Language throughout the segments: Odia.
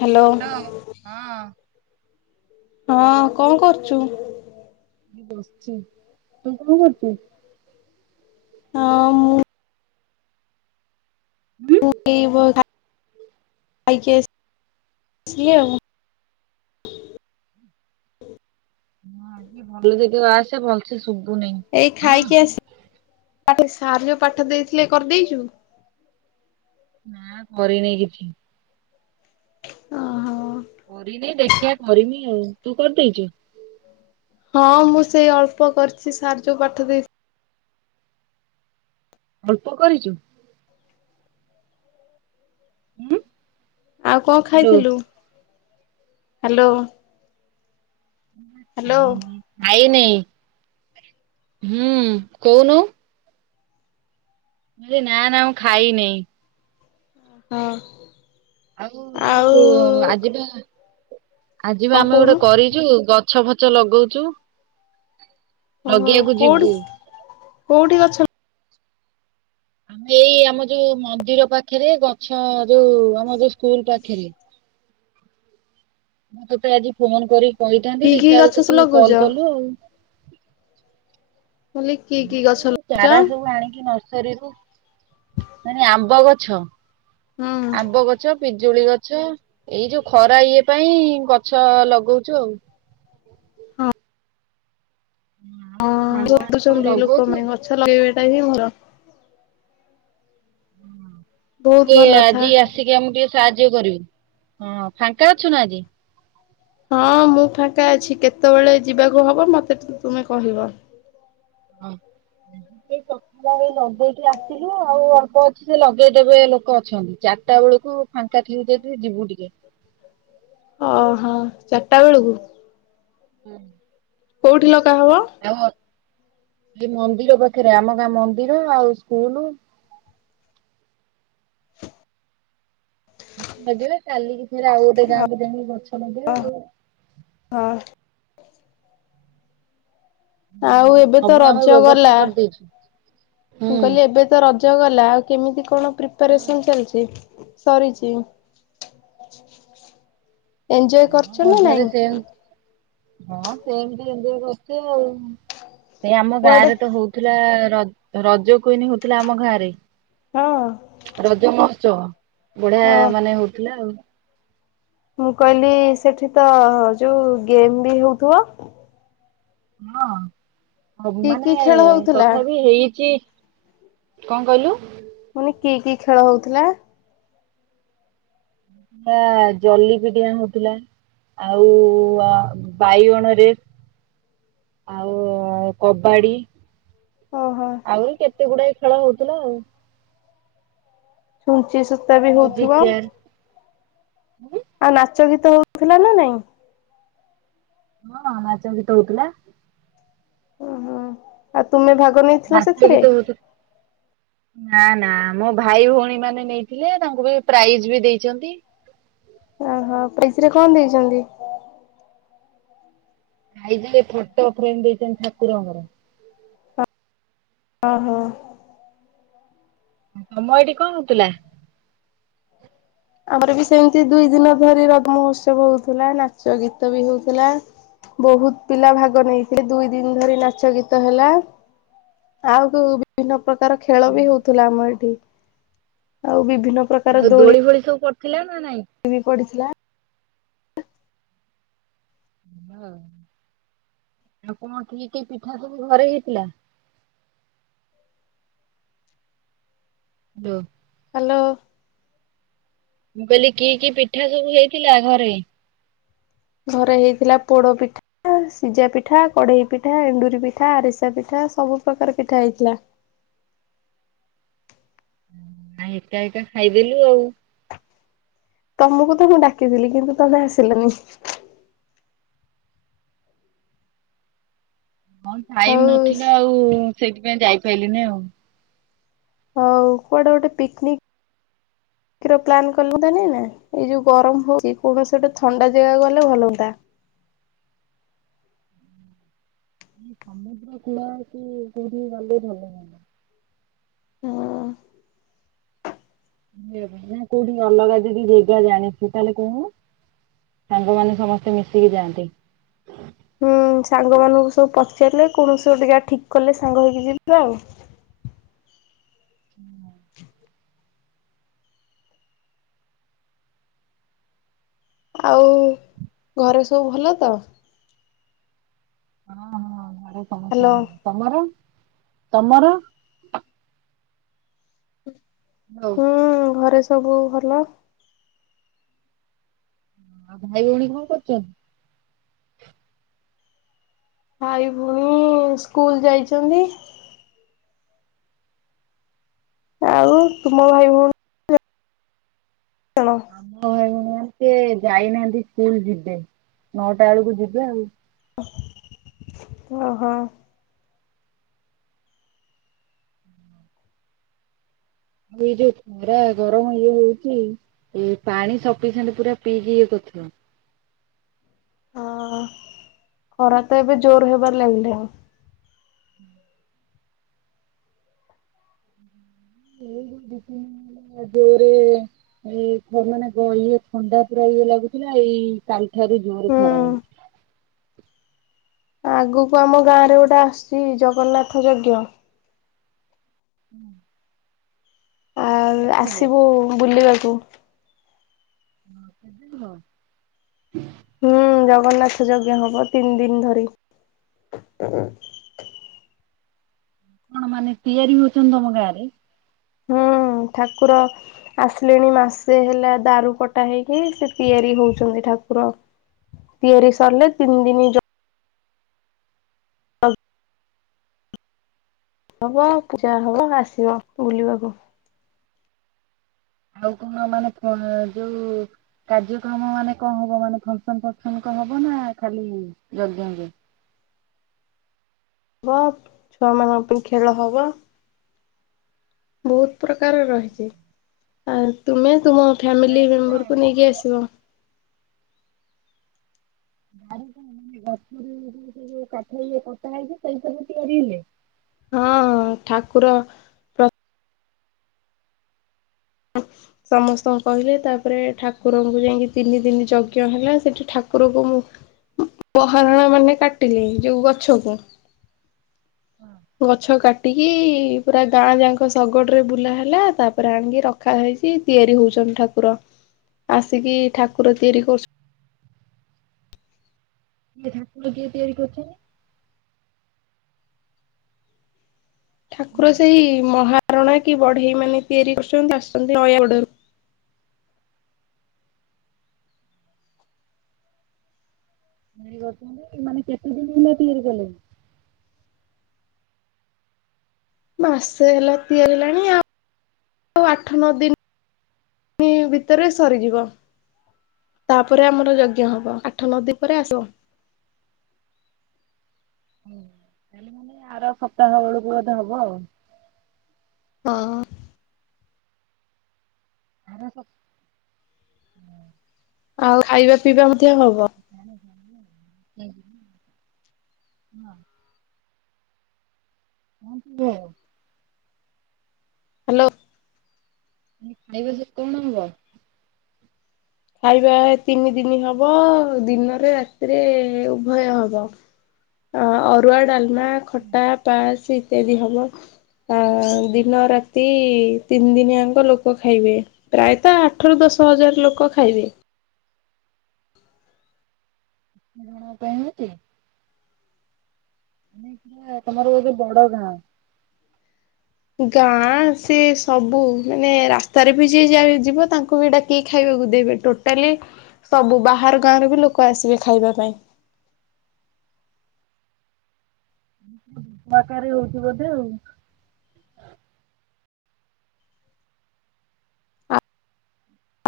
ହାଲୋ। ହଁ। ହଁ କଣ୍ କରୁଚୁ? ବସଚି ତୁ କଣ କରଚୁ? ହଁ ମୁଁ [inaudible] ଭଲ ଜାଗା କୁ ଆସେ ଭଲସେ ଶୁବୁନି। ଏ ଖାଇକି ଆସି ସାର୍ ଯଉ ପାଠ ଦେଇଥିଲେ କରଦେଇଚୁ? ନା କରିନେଇଁ କିଛି। ଓହୋ। କରିନି ଦେଖିଆ କରିମି ଆଉ ତୁ କରିଦେଇଚୁ? ହଁ ମୁଁ ସେଇ ଅଳ୍ପ କରିଚି ସାର୍ ଯଉ ପାଠ ଦେଇ ଅଳ୍ପ କରିଚୁ? ଉଁ। ଆଉ କଣ୍ ଖାଇଥିଲୁ ହାଲୋ। ଖାଇନି ହୁଁ କହୁନୁ। କହିଲି ନା- ନା ମୁଁ ଖାଇନେଇଁ। ଅ ହ। ଆଉ ଯଉ ଆଜିି ବା ଆଜି ବା କଣ ଆମେ ଗୋଟେ କହୁନୁ? କରିଚୁ ଗଛ ଫଛ ଲଗଉଚୁ। ଓହୋ ଲଗେଇବାକୁ କୋଉଠି ଯିବୁ। କୋଉଠି ଗଛ ଆମେ ଏଇ ଆମ ଯୋଉ ମନ୍ଦିର ପାଖେରେ ଗଛ ଯୋଉ ଆମ ଯୋଉ ସ୍କୁଲ ପାଖେରେ। ମୁଁ ତୋତେ ଆଜି ଫୋନ କରିିକ କି କହିଥାନ୍ତି କି ଦେଖିଲା ଗଛ ବେଳକୁ ସବୁ ତୁ ଲଗଉଛ? କଲ କଲୁ ଆଉ। ମୁଁ କହିଲି କି କି ଏଇ ଗଛ ଯୋଉ ଲଗଉଛ? ଚାରା ସବୁ ଆଣିକି ନ ସାରିବୁ ମାନେ ଆମ୍ବ ଗଛ ହୁଁ ଆମ୍ବ ଗ ଛ ପିଜୁଳି ଗଛ ଏଇ ଯୋଉ ଖରା ଇଏ ପାଇଁ ଗଛ ଲଗଉଛୁ ଆଉ। ହଁ। ଆଉ ହଁ ସବୁ ସାଙ୍ଗମାନେ [unintelligible] ସବୁ ନ୍ତି ଲୋକ ଲଗଉଛୁ ପାଇଁ ଗଛ ଲଗେଇବାଟା ହିଁ ଭଲ। ବହୁତ ଯେ ଭଲ କଥା। ଆଜି ଆସିକି ଆମକୁ ଟିକେ ସାହାଯ୍ୟ କରିବି ହଁ ଫାଙ୍କା ଅଛୁ ନା ଆଜି। ହଁ ମୁଁ ଫାଙ୍କା ଅଛି କେତେବେଳେ ଯିବାକୁ ହବ ମତେ ଟିକେ ତୁମେ କହିବ। ହଁ ସେଇ ସଖାଳେ ନଗେଇକି ଆ ଥିଲୁ ଆଉ ଅଳ୍ପ ଅଛି ସେ ଲଗେଇଦେବେ ଲୋକ ଅଛନ୍ତି ଚାରିଟା ବେଳକୁ ଫାଙ୍କା ଥିବୁ ଯଦି ଯିବୁ ଟିକେ। ଓହଁ ଚାରିଟା ବେଳକୁ। ହୁଁ। କୋଉଠି ଲଗା ହବ। ଆଉ ଅଲି ମନ୍ଦିର ପାଖରେ ଆମ ଗାଁ ମନ୍ଦିର ଆଉ ସ୍କୁଲ। ଗଛ ଲଗେଇବେ କାଲିକି ଫେରେ ଆଉ ଗୋଟେ ଗାଁକୁ ଯାଇକି ଗଛ ଲଗେଇବା ଆଉ। ହଁ। ଆଉ ହୁଁ ଏବେ ତ ସବୁ ଆମେ ରଜ ବ୍ୟବସ୍ଥା ଗଲା। କରିଦେଇଛୁ। ମୁଁ ହୁଁ। କହିଲି ଏବେ ତ ରଜ ଗଲା ଆଉ କେମିତି କଣ ହୁଁ। ପ୍ରିପାରେସନ ଚାଲିଛି। ଇ ସରିଛି। ଏଞ୍ଜୟ ହଁ କରୁଛ ନା ମଜାରେ ନାଇଁ ସେମ ହଁ ସେମତି ଏମିତିଆ କରିଥିବେ ଆଉ। ଏଇ ଆମ ଗାଁ କୁଆଡେ ରେ ତ ହଉଥିଲା ର ରଜ କୁଇନି ହଉଥିଲା ଆମ ଗାଁ ରେ। ହଁ। ରଜମହସ୍ଚବ ବଢିଆ ହଁ ମାନେ ହଉଥିଲା ଆଉ। ମୁଁ କହିଲି ସେଠି ତ ଯୋଉ ଗେମ୍ ବି ହଉଥିବ। ହଁ କି କି ମାନେ ଖେଳ ହଉଥିଲା? ତଥାପି ହେଇଛି। କଁ କହିଲୁ। ମୁନି କି କି ଖେଳ ହଉଥିଲା। ପା ଜଲିପିଡିଆ ହୋଉଥିଲା। ଆଉ ଆ ବାଇଗଣ ରେ ଆଉ କବାଡ଼ି। ଓହୋ। ଆହୁରି କେତେ ଗୁଡାଏ ଖେଳ ହଉଥିଲା ଆଉ। ଛୁଞ୍ଚି ସୂତା ବି ମ୍ୟୁଜିକ୍ ହଉଥିବ। ଚେୟାର ହଁ ଆଉ ନାଚ ଗୀତ ହଉଥିଲା ନା ନାଇଁ। ହଁ ନାଚ ଗୀତ ହଉଥିଲା। ଓହୋ ଆଉ ତୁମେ ଭାଗ ନେଇଥିଲ ନାଚ ସେଥିରେ। ଗୀତ ହଉଥିଲା। ନା ନା ଆମ ଭାଇ ଭଉଣୀ ମାନେ ନେଇଥିଲେ ତାଙ୍କୁ ବି ପ୍ରାଇଜ ବି ଦେଇଛନ୍ତି। ଓହୋ ପିଇସି ରେ କଣ ଦେଇଛନ୍ତି। ଖାଇ ଦେଲେ ଫୋଟୋ ଫ୍ରେମ ଦିଟା ଠାକୁରଙ୍କର। ଓ ହୋ। ତମ ଏଠି କଣ ହଉଥିଲା। ଆମର ବି ସେମିତି ଦୁଇ ଦିନ ଧରି ରଜ ମହୋତ୍ସବ ହଉଥିଲା ନାଚ ଗୀତ ବି ହଉଥିଲା। ବହୁତ ପିଲା ଭାଗ ନେଇଥିଲେ ଦୁଇ ଦିନ ଧରି ନାଚ ଗୀତ ହେଲା। ନା ଆଉ କୋଉ ବିଭିନ୍ନ ପ୍ରକାର ଖେଳ ବି ହଉଥିଲା ଆମ ଏଠି। ଆଉ ବିଭିନ୍ନ ଆଉ ଦୋଳି ଫୋଳି ସବୁ ପଡିଥିଲା ନା ନାଇଁ। ଳି ପଡିଥିଲା। ହଁ, ଆଉ କଣ କି-କି ପିଠା ସବୁ ଘରେ ହେଇଥିଲା? ଯୋଉ ହ୍ୟାଲୋ। ମୁଁ କହିଲି କି-କି ପିଠା ସବୁ ହେଇଥିଲା ଘରେ? ଘରେ ହେଇଥିଲା ପୋଡ ପିଠ୍ ଏ ସିଝା ପିଠା, କଡେଇ ପିଠା, ଏଣ୍ଡୁରି ପିଠା, ଆରିସା ପିଠା ସବୁ ପ୍ରକାର ପିଠା ହେଇଥିଲା। ଆ ଏକା ଏକା ଖାଇଦେଲୁ ଆଉ। ତମକୁ ତ ମୁଁ ଡାକିଥିଲି କିନ୍ତୁ ତମେ ଆସିଲାନି। ହଁ ଟାଇମ୍ ଆଉ ନଥିଲା ଆଉ ସେଇଥିପାଇଁ ଯାଇପାଇଲିନି ଆଉ। ହଉ, କୁଆଡେ ଗୋଟେ ପିକନିକ୍ ର ପ୍ଲାନ୍ କଲେ ହଅନ୍ତାନିନା? ଏଇ ଯୋଉ ଗରମ ହଉଚି, କୌଣସି ଗୋଟେ ଥଣ୍ଡା ଜାଗାକୁ ଗଲେ ଭଲ ହୁଅନ୍ତା। ହୁଁ ସମୁଦ୍ର କୂଳ ଆଡକୁ ପୁରୀ ଗଲେ ଭଲ ହୁଅନ୍ତା। ହଁ। [inaudible] ନା କୋଉଠି ଅଲଗା ଯଦି ଜେଗା ଜାଣିଛୁ ତାହେଲେ କହୁନୁ। ସାଙ୍ଗମାନେ ସମସ୍ତେ ମିଶିକି ଯାଆନ୍ତି। ହୁଁ, ସାଙ୍ଗମାନଙ୍କୁ ସବୁ ପଚାରିଲେ, କୌଣସି ଗୋଟେ ଜାଗା ଠିକ୍ କଲେ ସାଙ୍ଗ ହେଇକି ଯିବା ଆଉ। ହୁଁ। ଆଉ-ଉ, ଘରେ ସବୁ ଭଲ ତ? ହଁ-ହଁ ଘରେ ସମସ୍ତେ ହ୍ୟାଲୋ ଭଲ, ତମର ତମର? ହଁ। ହୁଁ ଘରେ ସବୁ ଭଲ। ଆଉ ଭାଇ ଭଉଣୀ କଣ କରୁଚନ୍ତି? ଭାଇ ଭଉଣୀ ସ୍କୁଲ ଯାଇଚନ୍ତି। ଆଉ ତୁମ ଭାଇ ଭଉଣୀ? ହ୍ୟାଲୋ। ଆମ ଭାଇ ଭଉଣୀମାନେ ସେ ଯାଇନାହାନ୍ତି ସ୍କୁଲ ଯିବେ, ନଅଟା ବେଳକୁ ଯିବେ ଆଉ। ଓହୋଃ। ଏଇ ଯୋଉ ଖରା ଗରମ ଯୋଉ ହଉଚି ଏଇ ପାଣି ସଫିସିଏଣ୍ଟ ପୁରା ପିଇକି ଇଏ କରୁଥିବ। ହଁଅ-ଅ ଖରା ତ ଏବେ ଜୋର ହେବାର ଲାଗିଲାଣି। ଏଇଠି ଦି‌ ତିନି ଦିନ ହେଲା ଜୋରରେ [inaudible] [inaudible] ମାନେ ଇଏ ଥଣ୍ଡା ପୁରା ଇଏ ଲାଗୁଥିଲା, ଏଇ କାଲି ଠାରୁ ଜୋରରେ ଖରା ହୁଁ। ହଉଛି। ଆଗକୁ ଆମ ଗାଆଁରେ ଗୋଟେ ଆସୁଚି ଜଗନ୍ନାଥ ଯଜ୍ଞ। ହୁଁ। ଆଉ ହବ ଆସିବୁ ବୁଲିବାକୁ। ହୁଁ [inaudible] ହୁଁ-ଉଁ-ଉଁ ଜଗନ୍ନାଥ ଯଜ୍ଞ ହବ ତିନି ଦିନ ଧରି। କଣ ମାନେ ତିଆରି ହଉଚନ୍ତି ତମ ଗାଆଁରେ? ହୁଁ-ଉ-ଉ ଠାକୁର ଆସିଲେଣି ମାସେ ହେଲା ଦାରୁ କଟା ହେଇକି, ସେ ତିଆରି ହଉଛନ୍ତି ଠାକୁର। ତିଆରି ସରିଲେ ତିନି ଦିନି ଯ ହବ ପୂଜା ହବ ଆସିବ ବୁଲିବାକୁ। ଆଉ କଣ ମାନେ ଫୋନରେ ଯୋଉ କାର୍ଯ୍ୟକ୍ରମ ମାନେ କଣ ହବ ମାନେ ଫଙ୍କସନ-ଫଙ୍କସନ କଣ ହବ ନା ଖାଲି ଯଜ୍ଞ ଯୋଉ ହବ, ଛୁଆମାନଙ୍କ ପାଇଁ ଖେଳ ହବ। ବହୁତ ପ୍ରକାର ରହିଛି, ଆଉ ତୁମେ ତୁମ ଫ୍ୟାମିଲି ଦାରୁ କଣ ମେମ୍ବରକୁ ନେଇକି ଆସିବ। ଦାରୁ କଁ ମାନ ଗଛୁର ଯୋଉ ସେଇ ଯୋଉ କାଠ ଇଏ କଟା ହେଇକି ସେଇଥୀରେ ସବୁ ତିଆରି ହୁଏ। ହଁ ଠାକୁର। ପ୍ର [inaudible] ସମସ୍ତଙ୍କୁ କହିଲେ, ତାପରେ ଠାକୁରଙ୍କୁ ଯାଇକି ତିନି ତିନି ଯଜ୍ଞ ହେଲା ସେଠି ଠାକୁରଙ୍କ ମୁ ମହାରଣା ମାନେ କାଟିଲେ ଯୋଉ ଗଛକୁ। ଗଛ କାଟିକି ପୁରା ଗାଁ ଯାଙ୍କ ଶଗଡ ରେ ବୁଲା ହେଲା ତାପରେ ଆଣିକି ରଖ। ରଖା ହେଇଛି ତିଆରି ହଉଛନ୍ତି ଠାକୁର ଆସିକି ଠାକୁର ତିଆରି କରୁଛ କିଏ ଠାକୁର କିଏ ତିଆରି କରିୁଛନ୍ତି। ଠାକୁର ସେଇ ମହାରଣା କି ବଢେଇ ମାନେ ତିଆରି କରୁଛନ୍ତି ଆସିଛନ୍ତି ନୟା ଗଡରୁ। ତିଆରି କରୁଛନ୍ତି ଯେ ଏମାନେ କେତେ ଦିନ ହେଲା ତିଆରି କଲେଣି‌। ମାସେ ହେଲା ତିଆରି ହେଲାଣି ଆଉ ଆଉ ଆଠ ନଅ ଦିନ। ନ ଭିତରେ ସରିଯିବ। ତାପରେ ଆମର ଯଜ୍ଞ ହବ ଆଠ ନ ଦିନ ପରେ ଆସିବ। ସେ ଆର ସପ୍ତାହ ବେଳକୁ ବୋଧେ ହବ ଆଉ। ହଁ। ଆର ସପ୍ ଆଉ ଖାଇବା ପିଇବା ମଧ୍ୟ ହବ। [inaudible] କଁ ସବୁ ହବ। ହାଲୋ। ମୁଁ କହିଲି ଖାଇବା କୁ କଣ ହବ। ଖାଇବା ତିନି ଦିନି ହବ ଦିନରେ ରାତିରେ ଉଭୟ ହବ। ଆଁ ଅରୁଆ, ଡାଲମା, ଖଟା, ପାସ୍ ଇତ୍ୟାଦି ହବ। ଅଁ ଦିନ ରାତି ତିନି ଦିନିଆଙ୍କ ଲୋକ ଖାଇବେ। ପ୍ରାୟତ ଆଠରୁ ଦଶ ହଜାର ଲୋକ ଖାଇବେ। ସୁଭଶ୍ରି ମ୍ୟାଡାମ ଆଉ ଫୋନ୍ କରିଥିଲେ। ମାନେ ପୁରା ତମର ବୋଧେ ବଡ ଗାଁ। ଗାଁ ସିଏ ସବୁ ମାନେ ରାସ୍ତାରେ ବି ଯିଏ ଯାଏ ଯିବ ତାଙ୍କୁ ବି ଡାକି ଖାଇବାକୁ ଦେବେ। ଟୋଟାଲି ସବୁ ବାହାର ଗାଁରୁ ବି ଲୋକ ଆସିବେ ଖାଇବା ପାଇଁ। ବହୁତ ବଡ଼ ଆକାରରେ ହଉଛି ବୋଧେ ଆଉ।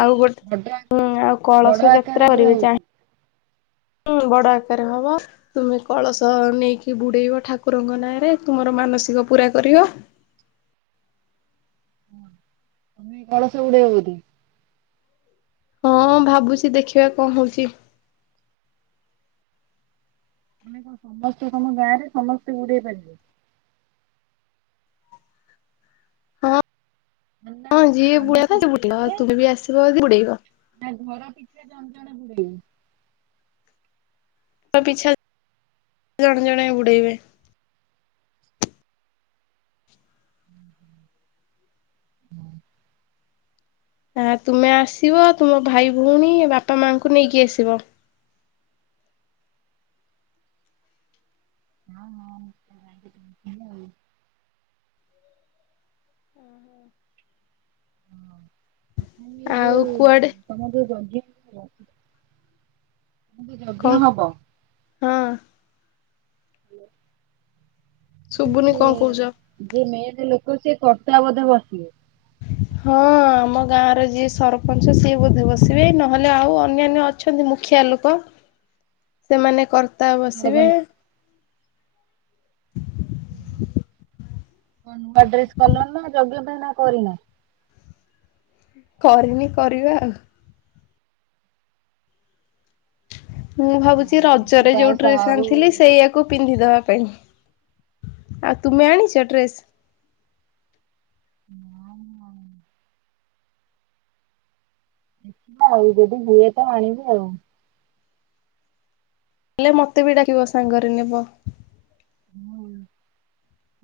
ଆଉ ବଡ ଗୋଟେ ହୁଁ ଆଉ ବଡ କଳସ ଆକାରରେ ଯାତ୍ରା ପୁରା କରିବେ ହଉଛି। ଚାହିଁ ହୁଁ ବଡ ଆକାରରେ ହବ। ତୁମେ କଳସ ନେଇକି ବୁଡେଇବ ଠାକୁରଙ୍କ ନାଁରେ ତୁମର ମାନସିକ ପୁରା କରିବ। ତୁମେ କଳସ ବୁଡେଇବ ବୋଧେ। ହଁ ହଁ ଭାବୁଛି ଦେଖିବା କଁ ହଉଛି। ମାନେ କଁ ସମସ୍ତେ ତମ ଗାଁରେ ସମସ୍ତେ ବୁଡେଇ ପାରିବେ। ହଁ ମାନେ ନା ହଁ ଯିଏ ବୁଡେଇବା କଥା ସିଏ ବୁଡେଇବ ଆଉ ତୁମେ ବି ଆସିବ ଯଦି ବୁଡେଇବ। ନା ଘର ପିଛା ଜଣେ ଜଣେ ବୁଡେଇବୁ। ଘର ପିଛା ଜଣେ ଜଣେ ବୁଡେଇବେ। ହ ହଁ ଆ ତୁମେ ଆସିବ ତୁମ ଭାଇ ଭଉଣୀ ବାପା ମାଙ୍କୁ ନେଇକି ଆସିବ। [inaudible] ଆଉ କୁଆଡେ ତମର ଯୋଉ ଯଜ୍ଞ ହବ ଯୋଉ କଣ ଯଜ୍ଞ ହବ। ହଁ। [inaudible] ଶୁବୁନି ସେ କଣ କହୁଚ? ଯିଏ ମେନ୍ ଲୋକ ସିଏ କର୍ତ୍ତା ବୋଧେ ବସିବେ? ହଁ। ଆମ ଗାଁର ଯିଏ ସରପଞ୍ଚ ସିଏ ବୋଧେ ବସିବେ। ନହେଲେ ଆଉ ଅନ୍ୟାନ୍ୟ ଅ ଅଛନ୍ତି ମୁଖିଆ ଲୋକ, ସେମାନେ କର୍ତ୍ତା ବସିବେ। କଣ ନୂଆ ଡ୍ରେସ୍ କଲଣି ନା ଯଜ୍ଞ ପାଇଁ ନା କରିନ? କରିନି କରିବା ଆଉ। ମୁଁ ଭାବୁଚି ମୁଁ ରଜରେ ତ ଆଉ ଯୋଉ ସା- ଡ୍ରେସ ଆଉ ଆଣିଥିଲି ସେଇଆକୁ କୁ ପିନ୍ଧିଦବା ପାଇଁ। ଆଉ ତୁମେ ଆଣିଚ ଡ୍ରେସ୍? [unintelligible] ଦେଖିବା ଆଉ ଯଦି ହୁଏ ତ ଆଣିବି ଆଉ। ହେଲେ ମତେ ବି ଡାକିବ ସାଙ୍ଗରେ ନେବ।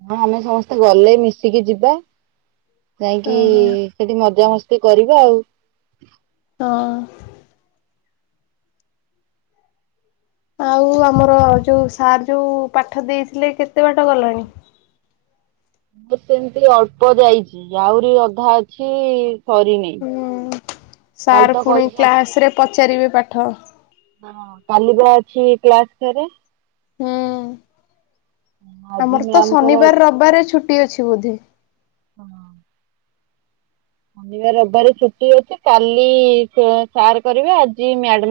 ହଁ ଆମେ ସମସ୍ତେ ଗଲେ ମିଶିକି ଯିବା। ଯାଇଁକି ଓହୋ ହଁ। ସେଠି ମଜାମସ୍ତି କରିବା ଆଉ। ହଁ। ଆଉ ଆମର ଯୋଉ ସାର୍ ଯୋଉ ପାଠ ଦେଇଥିଲେ କେତେ ବାଟ ଗଲାଣି? ଗୋଟେ ଏମତି ଅଳ୍ପ ଯାଇଚି ଆହୁରି ଅଧା ଅଛି ସରିନି। ହୁଁ। କାଲି ସାର୍ ତ ପୁଣି କହିଛନ୍ତି କ୍ଲାସ୍ ରେ ପଚାରିବେ ପାଠ। କାଲିବା ଅଛି କ୍ଲାସ ଫେରେ? ହୁଁ। ଆଜି ଆମର ତ ମ୍ୟାମଙ୍କର ଶନିବାର ରବିବାର ରେ ଛୁଟି ଅଛି ବୋଧେ? ହଁ। ଶନିବାରେ ରବିବାର ଛୁଟି ଅଛି। କାଲି ସାର୍ କରିବେ, ଆଜି ମ୍ୟାଡ଼ାମ